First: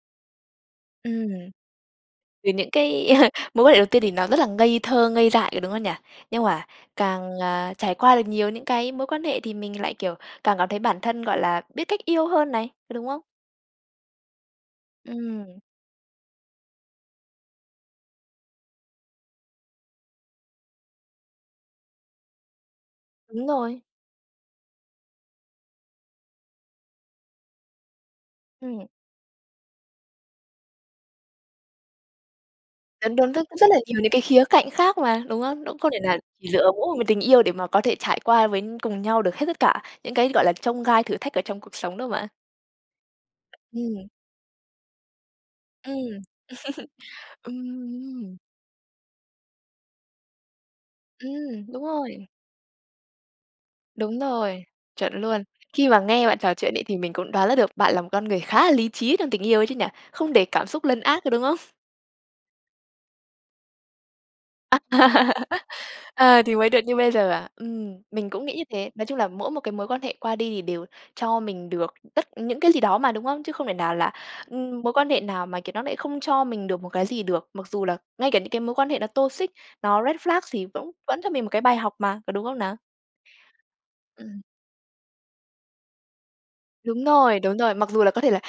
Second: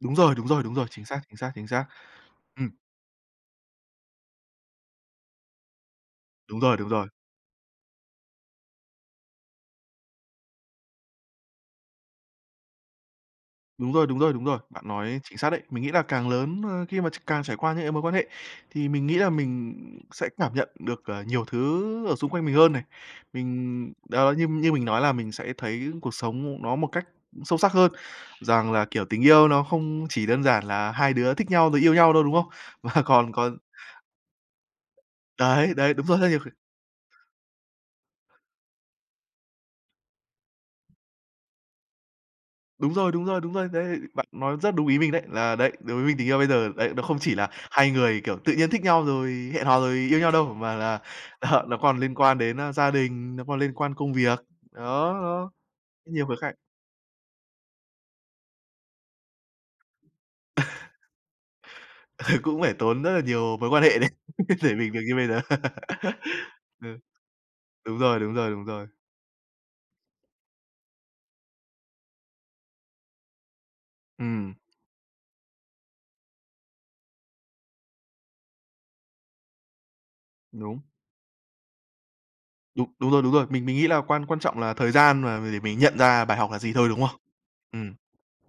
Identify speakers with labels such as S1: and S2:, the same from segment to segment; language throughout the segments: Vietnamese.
S1: Đúng rồi, đúng rồi, đúng rồi, chính xác, chính
S2: Ừm.
S1: xác, chính xác.
S2: Thì
S1: Ừm.
S2: những cái mối quan hệ đầu tiên thì nó rất là ngây thơ, ngây dại rồi đúng không nhỉ? Nhưng
S1: Đúng
S2: mà
S1: rồi, đúng rồi.
S2: càng, à, trải qua được nhiều những cái mối quan hệ thì mình lại, kiểu, càng cảm thấy bản thân, gọi là, biết cách yêu hơn này, có đúng không?
S1: Đúng rồi, đúng rồi, đúng rồi. Bạn nói chính xác
S2: Ừm.
S1: đấy. Mình nghĩ là càng lớn, ơ, khi mà tr càng trải qua những cái mối quan hệ thì mình nghĩ là mình sẽ cảm nhận được, ờ, nhiều thứ ở xung quanh mình hơn này.
S2: Đúng rồi.
S1: Mình đó, như như mình nói là mình sẽ thấy cuộc sống nó một cách sâu sắc hơn rằng là,
S2: Ừm.
S1: kiểu, tình yêu nó không chỉ đơn giản là hai đứa thích nhau rồi yêu nhau thôi đúng không? Và
S2: Đúng,
S1: còn
S2: đúng nó
S1: còn
S2: cũng rất là nhiều những cái khía cạnh khác mà, đúng không? Nó
S1: Đấy,
S2: cũng không
S1: đấy,
S2: thể
S1: đúng
S2: nào
S1: rồi. Rất nhiều
S2: chỉ
S1: khía
S2: dựa vào mỗi một tình yêu để mà có thể trải qua với cùng nhau được hết tất cả những cái, gọi là, chông gai thử thách ở trong cuộc sống đâu mà.
S1: Đúng rồi, đúng rồi, đúng rồi. Đấy,
S2: Ừm.
S1: bạn nói rất đúng ý mình đấy. Là đấy, đối với mình
S2: Ừm.
S1: tình yêu bây giờ đấy, nó không chỉ là hai người,
S2: Ừm.
S1: kiểu, tự nhiên thích nhau rồi hẹn hò rồi yêu nhau đâu, mà là ờ,
S2: Ừm,
S1: nó
S2: đúng
S1: còn liên
S2: rồi.
S1: quan đến gia đình, nó còn liên quan công
S2: Đúng
S1: việc.
S2: rồi,
S1: Đó,
S2: chuẩn luôn.
S1: đó,
S2: Khi mà
S1: rất nhiều
S2: nghe
S1: khía
S2: bạn
S1: cạnh.
S2: trò chuyện ấy, thì mình cũng đoán ra được bạn là một con người khá là lý trí trong tình yêu ấy chứ nhỉ. Không để cảm xúc lần át, có đúng không?
S1: Ờ, cũng phải tốn rất là nhiều mối quan hệ đấy,
S2: À,
S1: để mình được như bây giờ.
S2: ờ, thì mới được như
S1: Ừ,
S2: bây giờ à. Ừm,
S1: Đúng rồi,
S2: mình
S1: đúng
S2: cũng
S1: rồi,
S2: nghĩ như
S1: đúng rồi.
S2: thế. Nói chung là mỗi một cái mối quan hệ qua đi thì đều cho mình được tất những cái gì đó mà, đúng không? Chứ không thể nào là,
S1: Ừm.
S2: ừm, mối quan hệ nào mà, kiểu, nó lại không cho mình được một cái gì được. Mặc dù là ngay cả những cái mối quan hệ nó toxic, nó red flag thì
S1: Đúng.
S2: cũng vẫn cho mình một cái bài học mà, có đúng không nào?
S1: Đúng. Đúng rồi, đúng rồi. Mình mình nghĩ là quan quan
S2: Ừm.
S1: trọng là thời gian mà mà để mình nhận ra bài học là gì thôi, đúng
S2: Đúng
S1: không?
S2: rồi, đúng rồi. Mặc
S1: Ừm.
S2: dù là có thể là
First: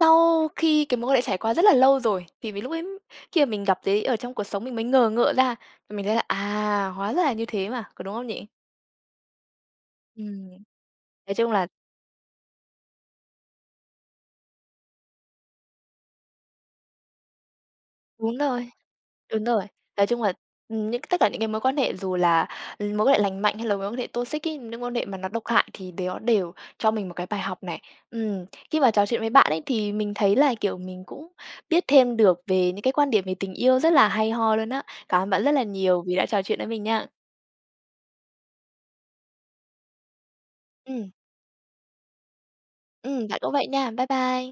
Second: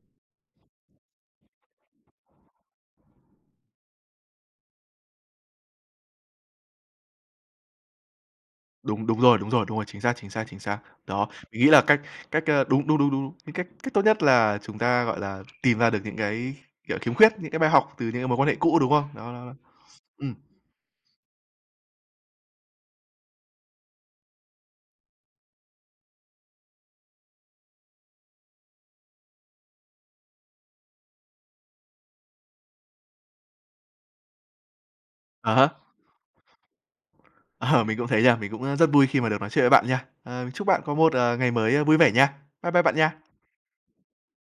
S2: sau khi cái mối quan hệ trải qua rất là lâu rồi. Thì vì, lúc ấy khi mà mình gặp thấy ở trong cuộc sống mình mới ngờ ngợ ra, mình thấy là, à, hóa ra là như thế mà, có đúng không nhỉ?
S1: Đúng. Đúng rồi, đúng rồi, đúng rồi, chính xác, chính xác,
S2: Ừm.
S1: chính xác. Đó,
S2: Nói chung
S1: mình nghĩ
S2: là
S1: là cách cách ơ, đúng, đúng, đúng, đúng, đúng, cái cách cách tốt nhất là chúng ta gọi là, tìm ra được những cái, kiểu, khiếm khuyết, những cái bài học từ những cái mối
S2: Đúng
S1: quan hệ
S2: rồi,
S1: cũ đúng không? Đó,
S2: đúng
S1: đó, đó.
S2: rồi. Nói chung là,
S1: Ừm.
S2: ừm, những cái tất cả những cái mối quan hệ dù là mối quan hệ lành mạnh hay là mối quan hệ toxic ấy, những quan hệ mà nó độc hại thì nó đều cho mình một cái bài học này. Ừm, khi mà trò chuyện với bạn ấy thì mình thấy là, kiểu, mình cũng biết thêm được về những cái quan điểm về tình yêu rất là hay ho luôn á. Cảm ơn bạn
S1: À
S2: rất là
S1: há.
S2: nhiều vì đã trò chuyện với mình nha.
S1: Ờ, mình cũng thế nha. Mình cũng rất vui khi mà được nói chuyện với bạn nha. Ờ, mình chúc bạn có
S2: Ừm.
S1: một, ờ, ngày mới vui vẻ nha. Bye bye bạn
S2: Ừm,
S1: nha.
S2: bạn cũng vậy nha. Bye bye.